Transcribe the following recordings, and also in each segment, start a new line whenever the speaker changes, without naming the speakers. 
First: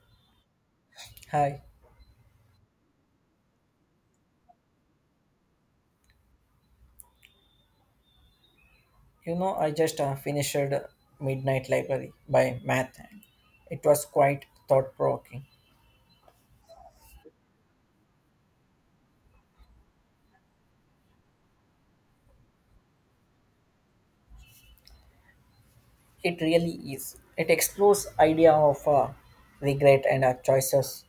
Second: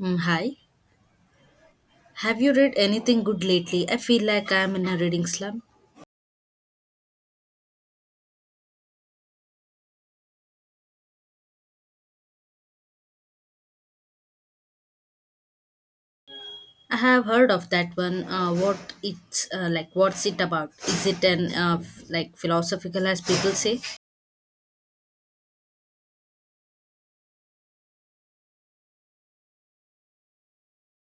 Mm, hi.
Hi,
Have you read anything good lately? I feel like I'm in a reading slump.
I just finished Midnight Library by Matt. It was quite thought provoking.
I have heard of that one. What it's like? What's it about? Is it an like philosophical, as people say?
It really is. It explores idea of regret and choices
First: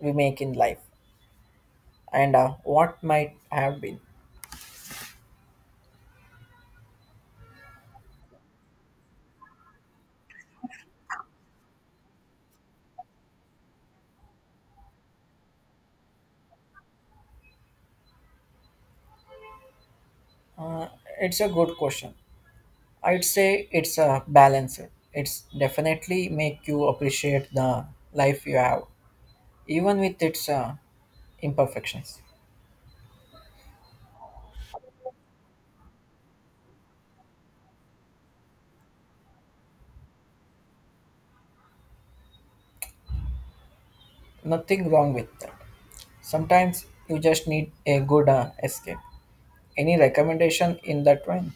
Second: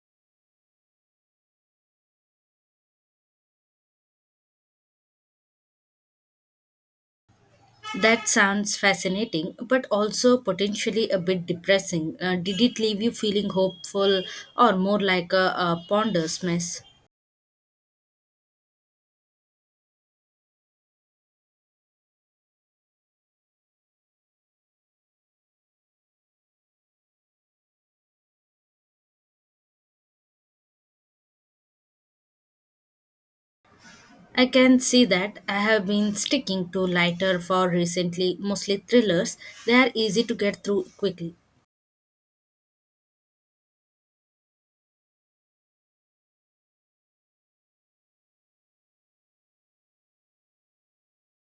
we make in life and what might have been.
That sounds fascinating, but also potentially a bit depressing. Did it leave you feeling hopeful, or more like a ponderous mess?
Uh, it's a good question. I'd say it's a balance. It's definitely make you appreciate the life you have, even with its imperfections.
I can see that I have been sticking to lighter for recently, mostly thrillers. They are easy to get through quickly.
Nothing wrong with that. Sometimes you just need a good escape. Any recommendation in that vein?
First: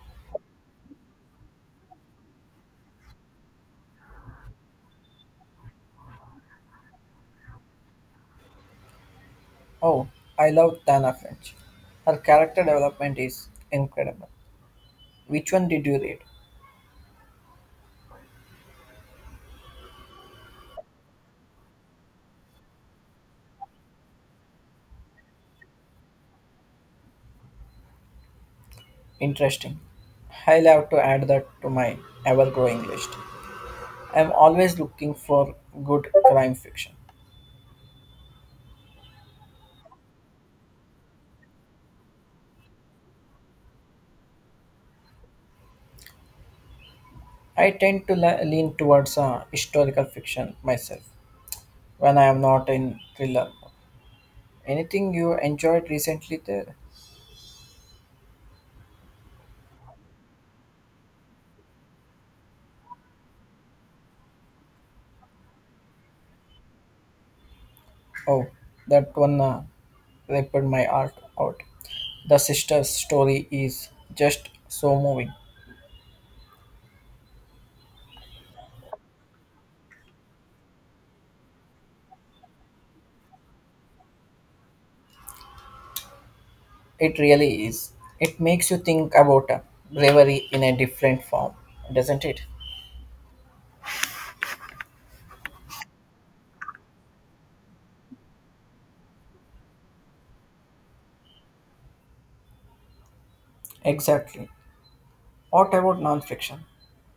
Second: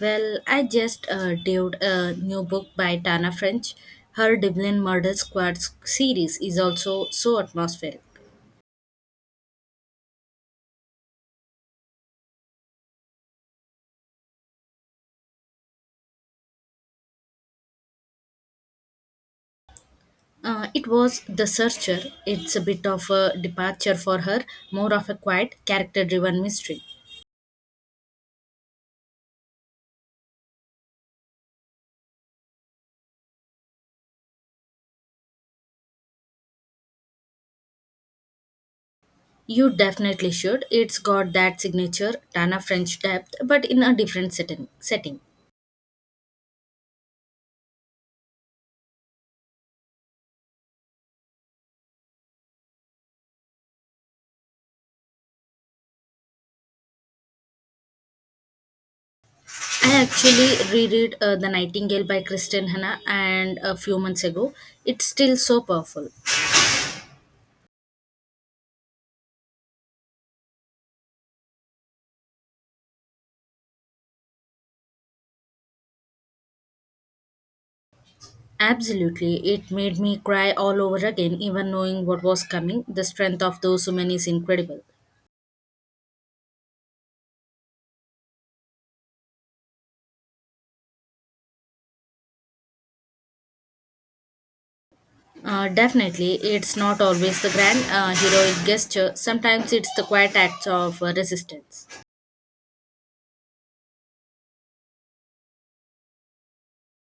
Well, I just did a new book by Tana French. Her Dublin Murder Squad series is also so atmospheric.
Oh, I love Tana French. Her character development is incredible. Which one did you read?
It was The Searcher. It's a bit of a departure for her, more of a quiet, character driven mystery.
Interesting. I'll have to add that to my ever growing list. I'm always looking for good crime fiction.
You definitely should. It's got that signature Tana French depth, but in a different setting.
I tend to lean towards historical fiction myself when I am not in thriller. Anything you enjoyed recently there?
I actually reread The Nightingale by Kristen Hanna and a few months ago. It's still so powerful.
Oh, that one ripped my heart out. The sister's story is just so moving.
Absolutely. It made me cry all over again, even knowing what was coming. The strength of those women is incredible.
It really is. It makes you think about bravery in a different form, doesn't it?
Definitely, it's not always the grand heroic gesture, sometimes it's the quiet acts of resistance.
Exactly. What about nonfiction?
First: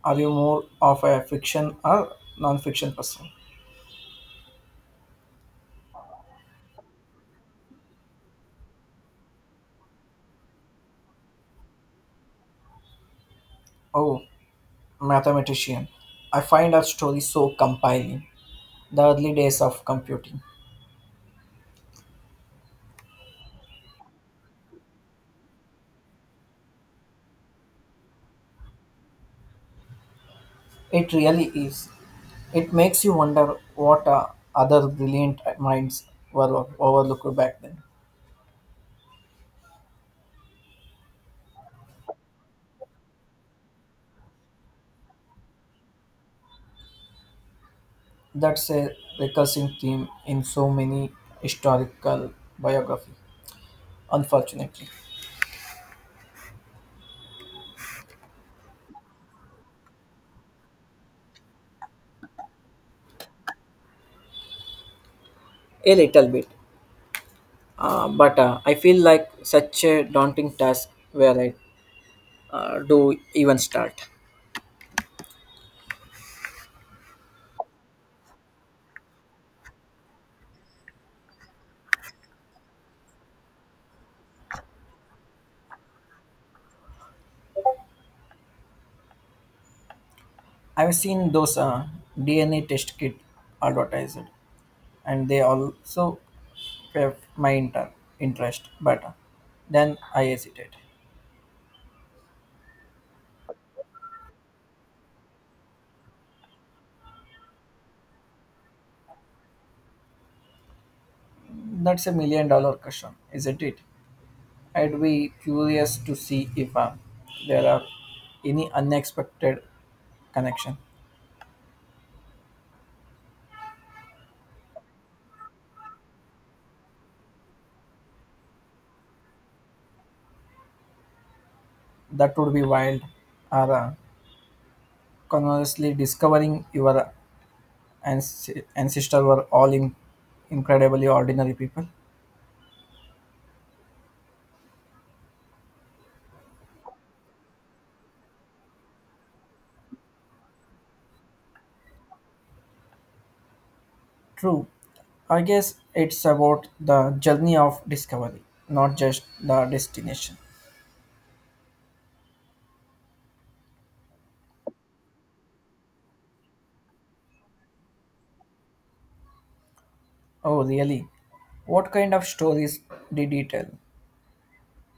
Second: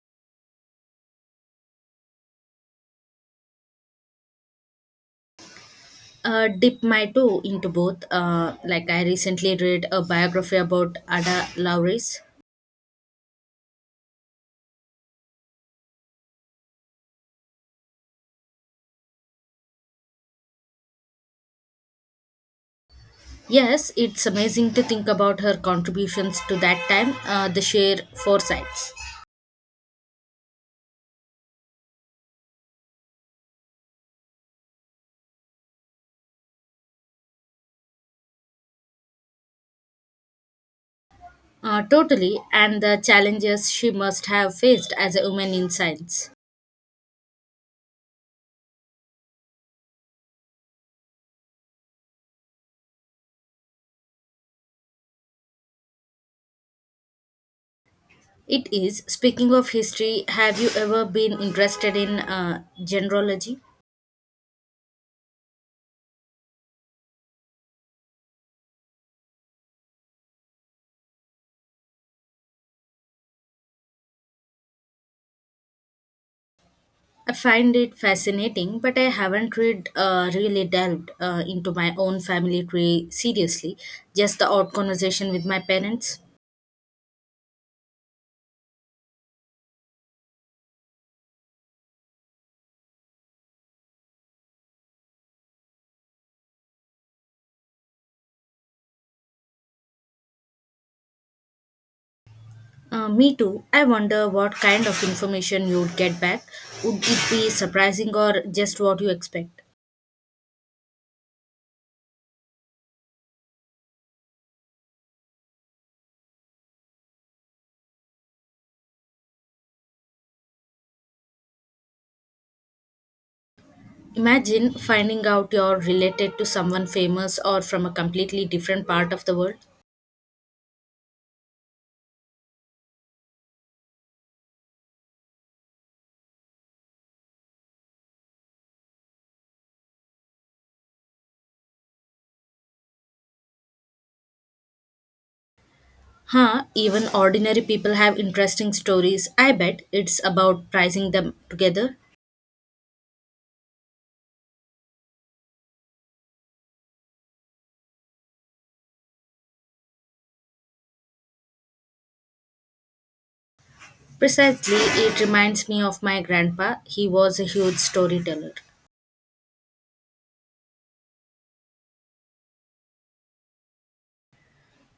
Are you more of a fiction or nonfiction person?
Dip my toe into both. Like, I recently read a biography about Ada Lovelace.
Oh, mathematician. I find her story so compelling. The early days of computing,
Yes, it's amazing to think about her contributions to that time, the sheer foresights.
it really is. It makes you wonder what other brilliant minds were overlooked back then.
Totally, and the challenges she must have faced as a woman in science.
That's a recurring theme in so many historical biography, unfortunately.
It is, speaking of history, have you ever been interested in genealogy?
A little bit, but I feel like such a daunting task where I do even start.
I find it fascinating, but I haven't read, really delved into my own family tree seriously, just the odd conversation with my parents.
I've seen those DNA test kit advertised, and they also have my interest. But then I hesitated.
Me too. I wonder what kind of information you'd get back. Would it be surprising or just what you expect?
That's a million dollar question, isn't it? I'd be curious to see if there are any unexpected connection.
Imagine finding out you're related to someone famous or from a completely different part of the world.
That would be wild. Or conversely, discovering your ancestors were all incredibly ordinary people.
Huh, even ordinary people have interesting stories. I bet it's about pricing them together.
True. I guess it's about the journey of discovery, not just the destination.
Precisely, it reminds me of my grandpa. He was a huge storyteller,
Oh, really? What kind of stories did he tell?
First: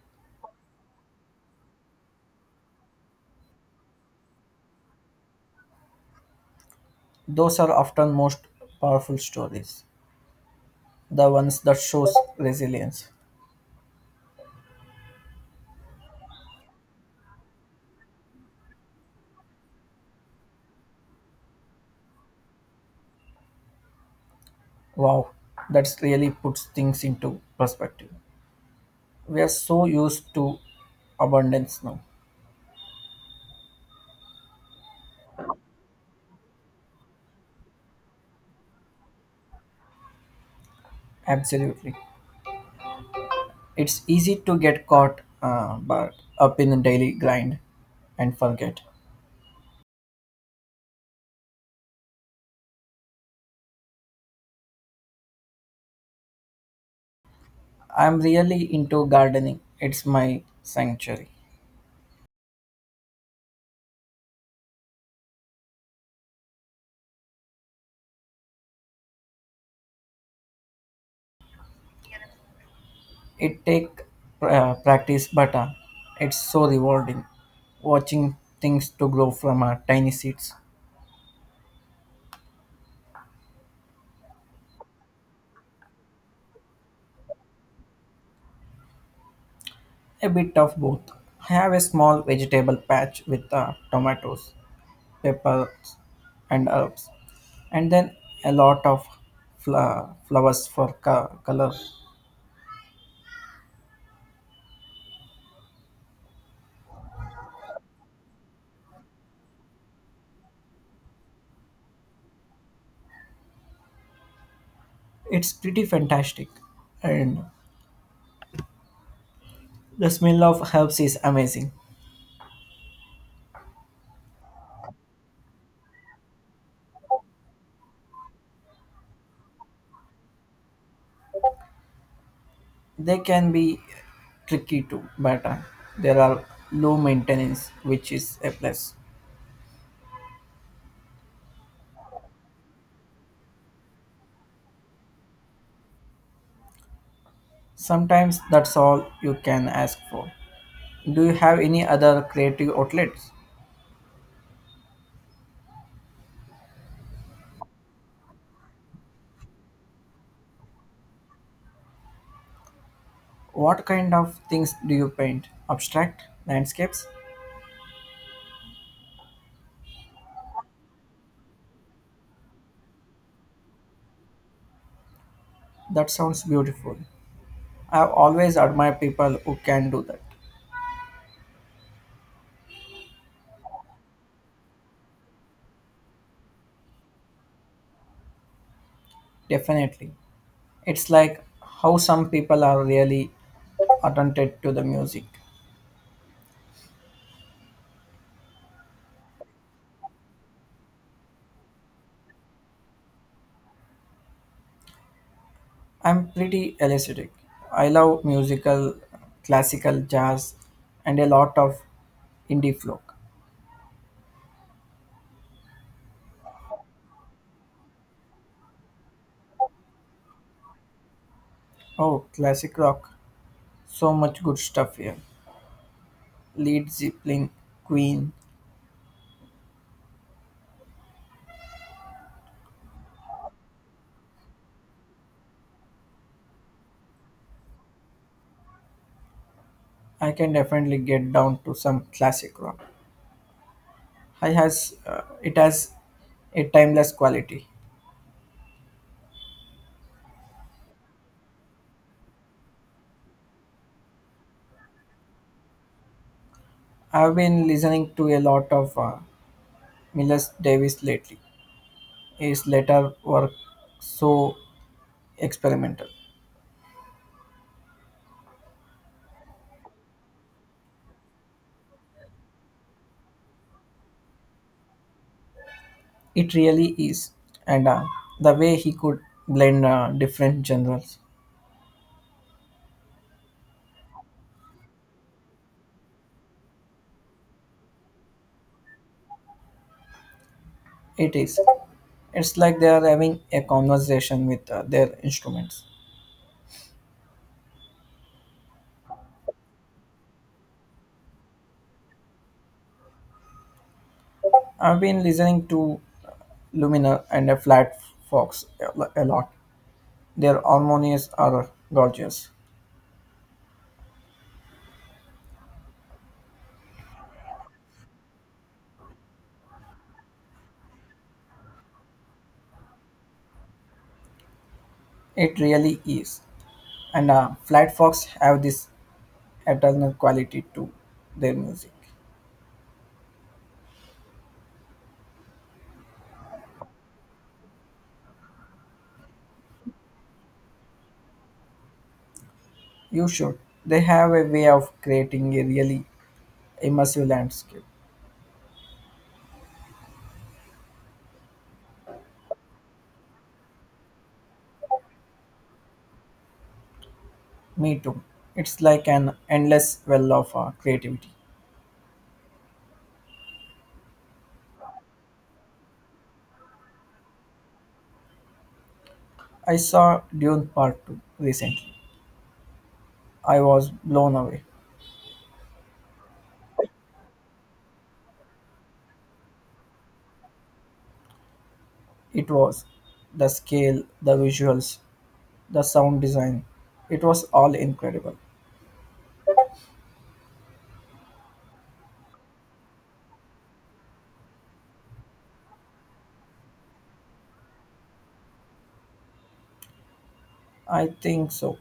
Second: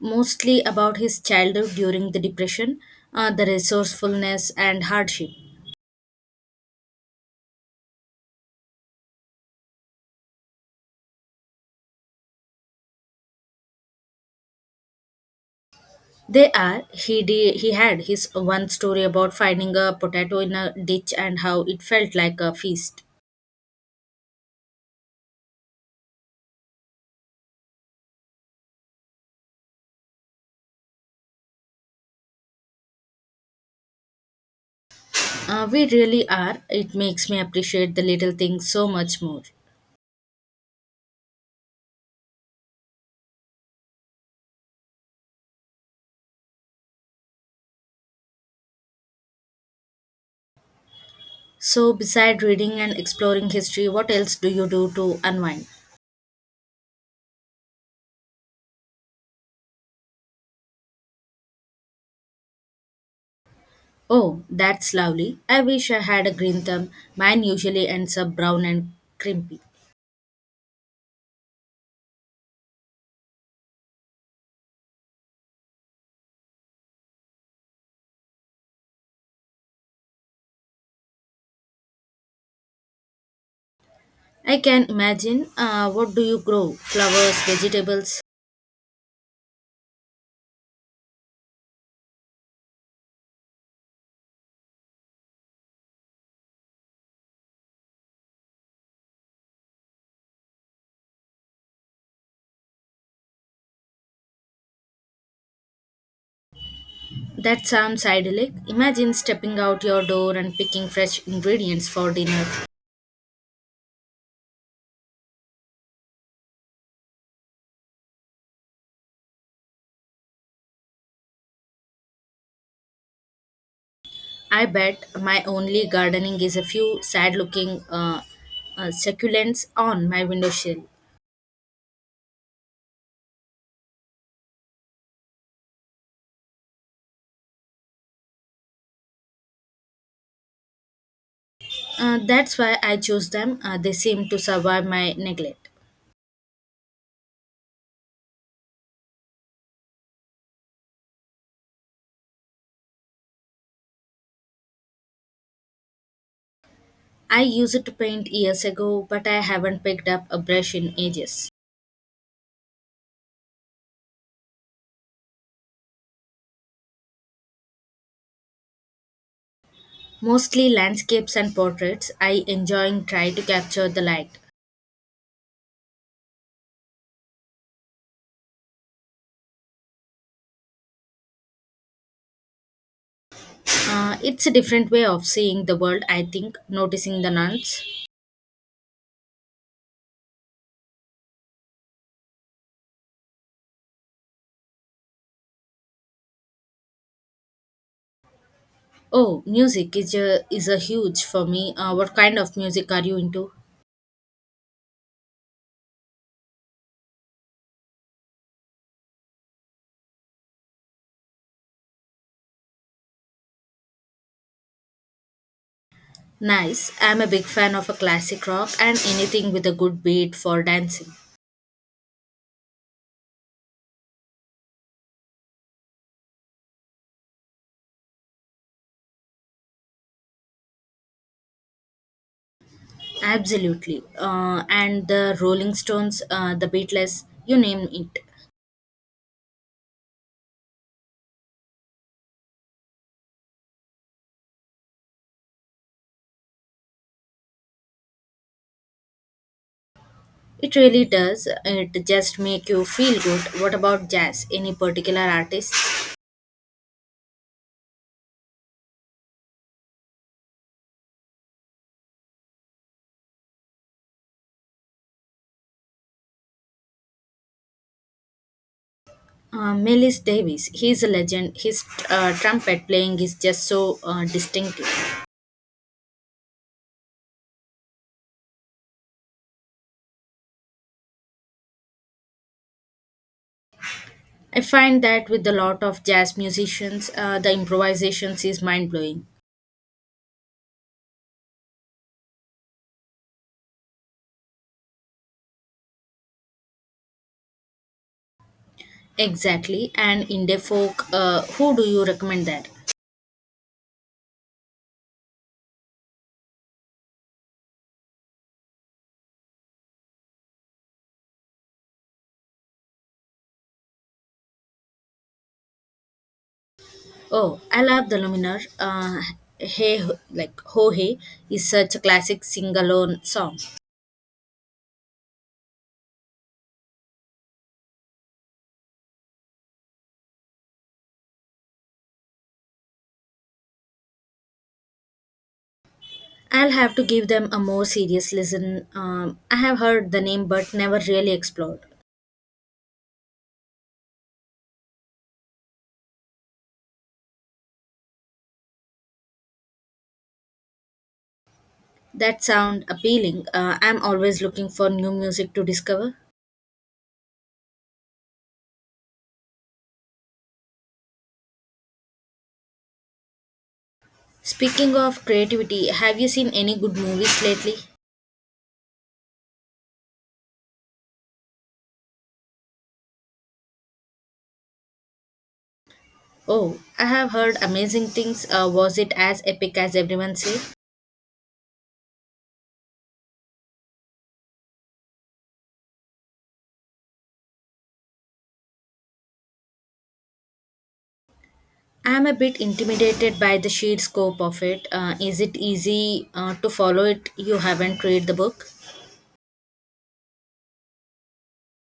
mostly about his childhood during the depression, the resourcefulness and hardship.
Those are often most powerful stories, the ones that shows resilience.
They are. He had his one story about finding a potato in a ditch and how it felt like a feast.
Wow, that's really puts things into perspective. We are so used to abundance now.
We really are. It makes me appreciate the little things so much more.
Absolutely, it's easy to get caught but up in the daily grind and forget.
So, beside reading and exploring history, what else do you do to unwind?
I'm really into gardening. It's my sanctuary.
Oh, that's lovely. I wish I had a green thumb. Mine usually ends up brown and crimpy.
It take practice, but it's so rewarding watching things to grow from tiny seeds.
I can imagine. What do you grow? Flowers, vegetables?
A bit of both. I have a small vegetable patch with tomatoes, peppers, and herbs, and then a lot of flowers for color.
That sounds idyllic. Imagine stepping out your door and picking fresh ingredients for dinner.
It's pretty fantastic, and the smell of herbs is amazing.
I bet my only gardening is a few sad looking succulents on my windowsill.
They can be tricky too, but there are low maintenance, which is a plus.
That's why I chose them. They seem to survive my neglect.
Sometimes that's all you can ask for. Do you have any other creative outlets?
I used it to paint years ago, but I haven't picked up a brush in ages.
What kind of things do you paint? Abstract? Landscapes?
Mostly landscapes and portraits, I enjoying try to capture the light.
That sounds beautiful. I've always admired people who can do that.
It's a different way of seeing the world, I think, noticing the nuance.
Definitely. It's like how some people are really attentive to the music.
Oh, music is a huge for me. What kind of music are you into?
I'm pretty eclectic. I love musical, classical, jazz, and a lot of indie folk.
Nice. I'm a big fan of a classic rock and anything with a good beat for dancing.
Oh, classic rock. So much good stuff here. Lead Zeppelin, Queen.
Absolutely. And the Rolling Stones, the Beatles, you name it.
I can definitely get down to some classic rock. I has it has a timeless quality.
It really does. It just make you feel good. What about jazz? Any particular artist?
I've been listening to a lot of Miles Davis lately. His later work so experimental.
Miles Davis. He's a legend. His trumpet playing is just so distinctive.
It really is, and the way he could blend different genres,
I find that with a lot of jazz musicians, the improvisations is mind blowing.
it is. It's like they are having a conversation with their instruments.
Exactly. And indie folk, who do you recommend there?
I've been listening to Lumina and a Flat Fox a lot. Their harmonies are gorgeous.
Oh, I love The Luminar. Hey, like Ho Hey is such a classic sing-alone song.
It really is. And Flat Fox have this eternal quality to their music.
I'll have to give them a more serious listen. I have heard the name but never really explored.
You should. They have a way of creating a really immersive landscape.
That sound appealing. I'm always looking for new music to discover.
Me too. It's like an endless well of creativity.
Speaking of creativity, have you seen any good movies lately?
I saw Dune Part 2 recently. I was blown away.
Oh, I have heard amazing things. Was it as epic as everyone said?
It was the scale, the visuals, the sound design. It was all incredible.
I'm a bit intimidated by the sheer scope of it. Is it easy to follow it? You haven't read the book?
I think so.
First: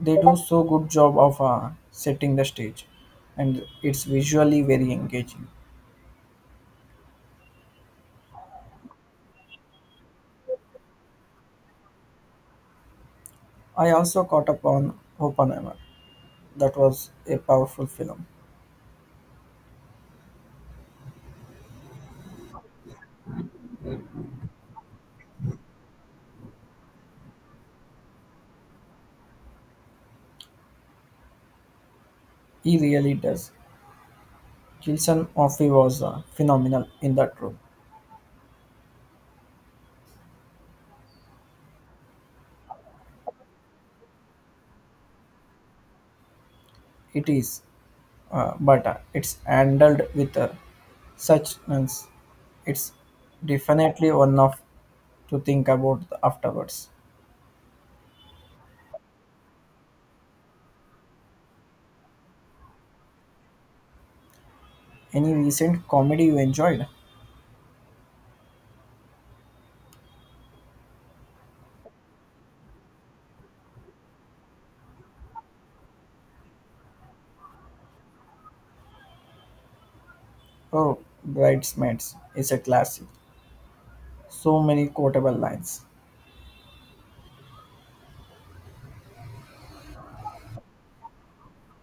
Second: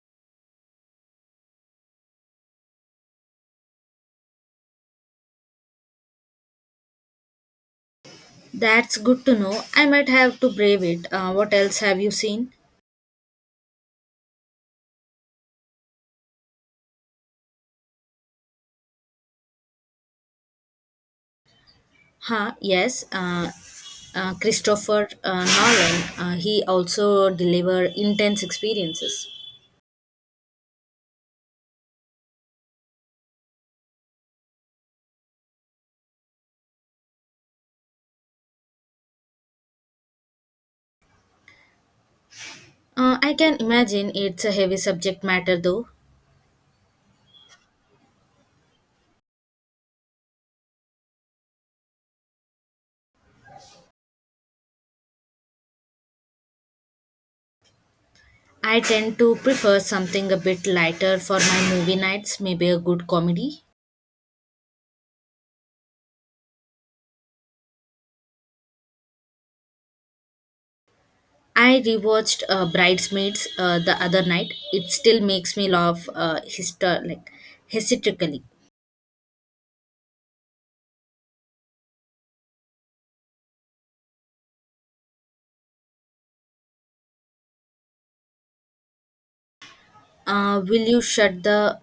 They do so good job of setting the stage, and it's visually very engaging.
That's good to know. I might have to brave it. What else have you seen?
I also caught up on Oppenheimer. That was a powerful film.
Huh, yes. Christopher Nolan. He also deliver intense experiences.
He really does. Kilson Offee was phenomenal in that role.
I can imagine it's a heavy subject matter though.
It is, but it's handled with such nuance. It's definitely one of to think about afterwards.
I tend to prefer something a bit lighter for my movie nights, maybe a good comedy.
Any recent comedy you enjoyed?
I rewatched Bridesmaids the other night. It still makes me laugh like, hysterically.
Oh, Bridesmaids is a classic. So many quotable lines.
Will You Shut the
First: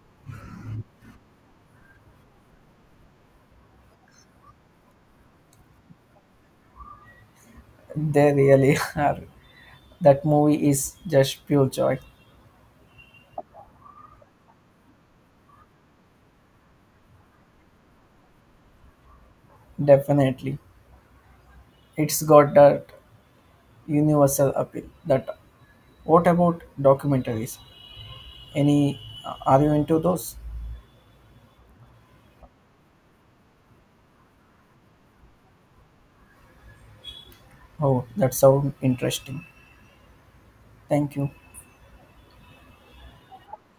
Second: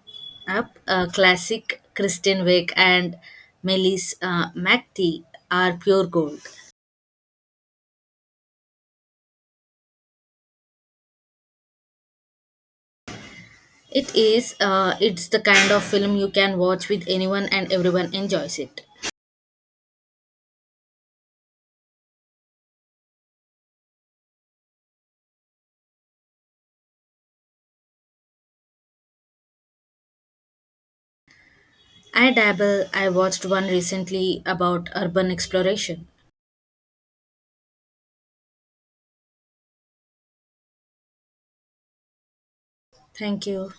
Up? Classic Kristen Wiig and Melissa McTee are pure gold.
They really are. That movie is just pure joy.
It is. It's the kind of film you can watch with anyone and everyone enjoys it.
Definitely. It's got that universal appeal. That what about documentaries? Any are you into those?
I dabble. I watched one recently about urban exploration.
Oh, that sounds interesting. Thank you.
Thank you.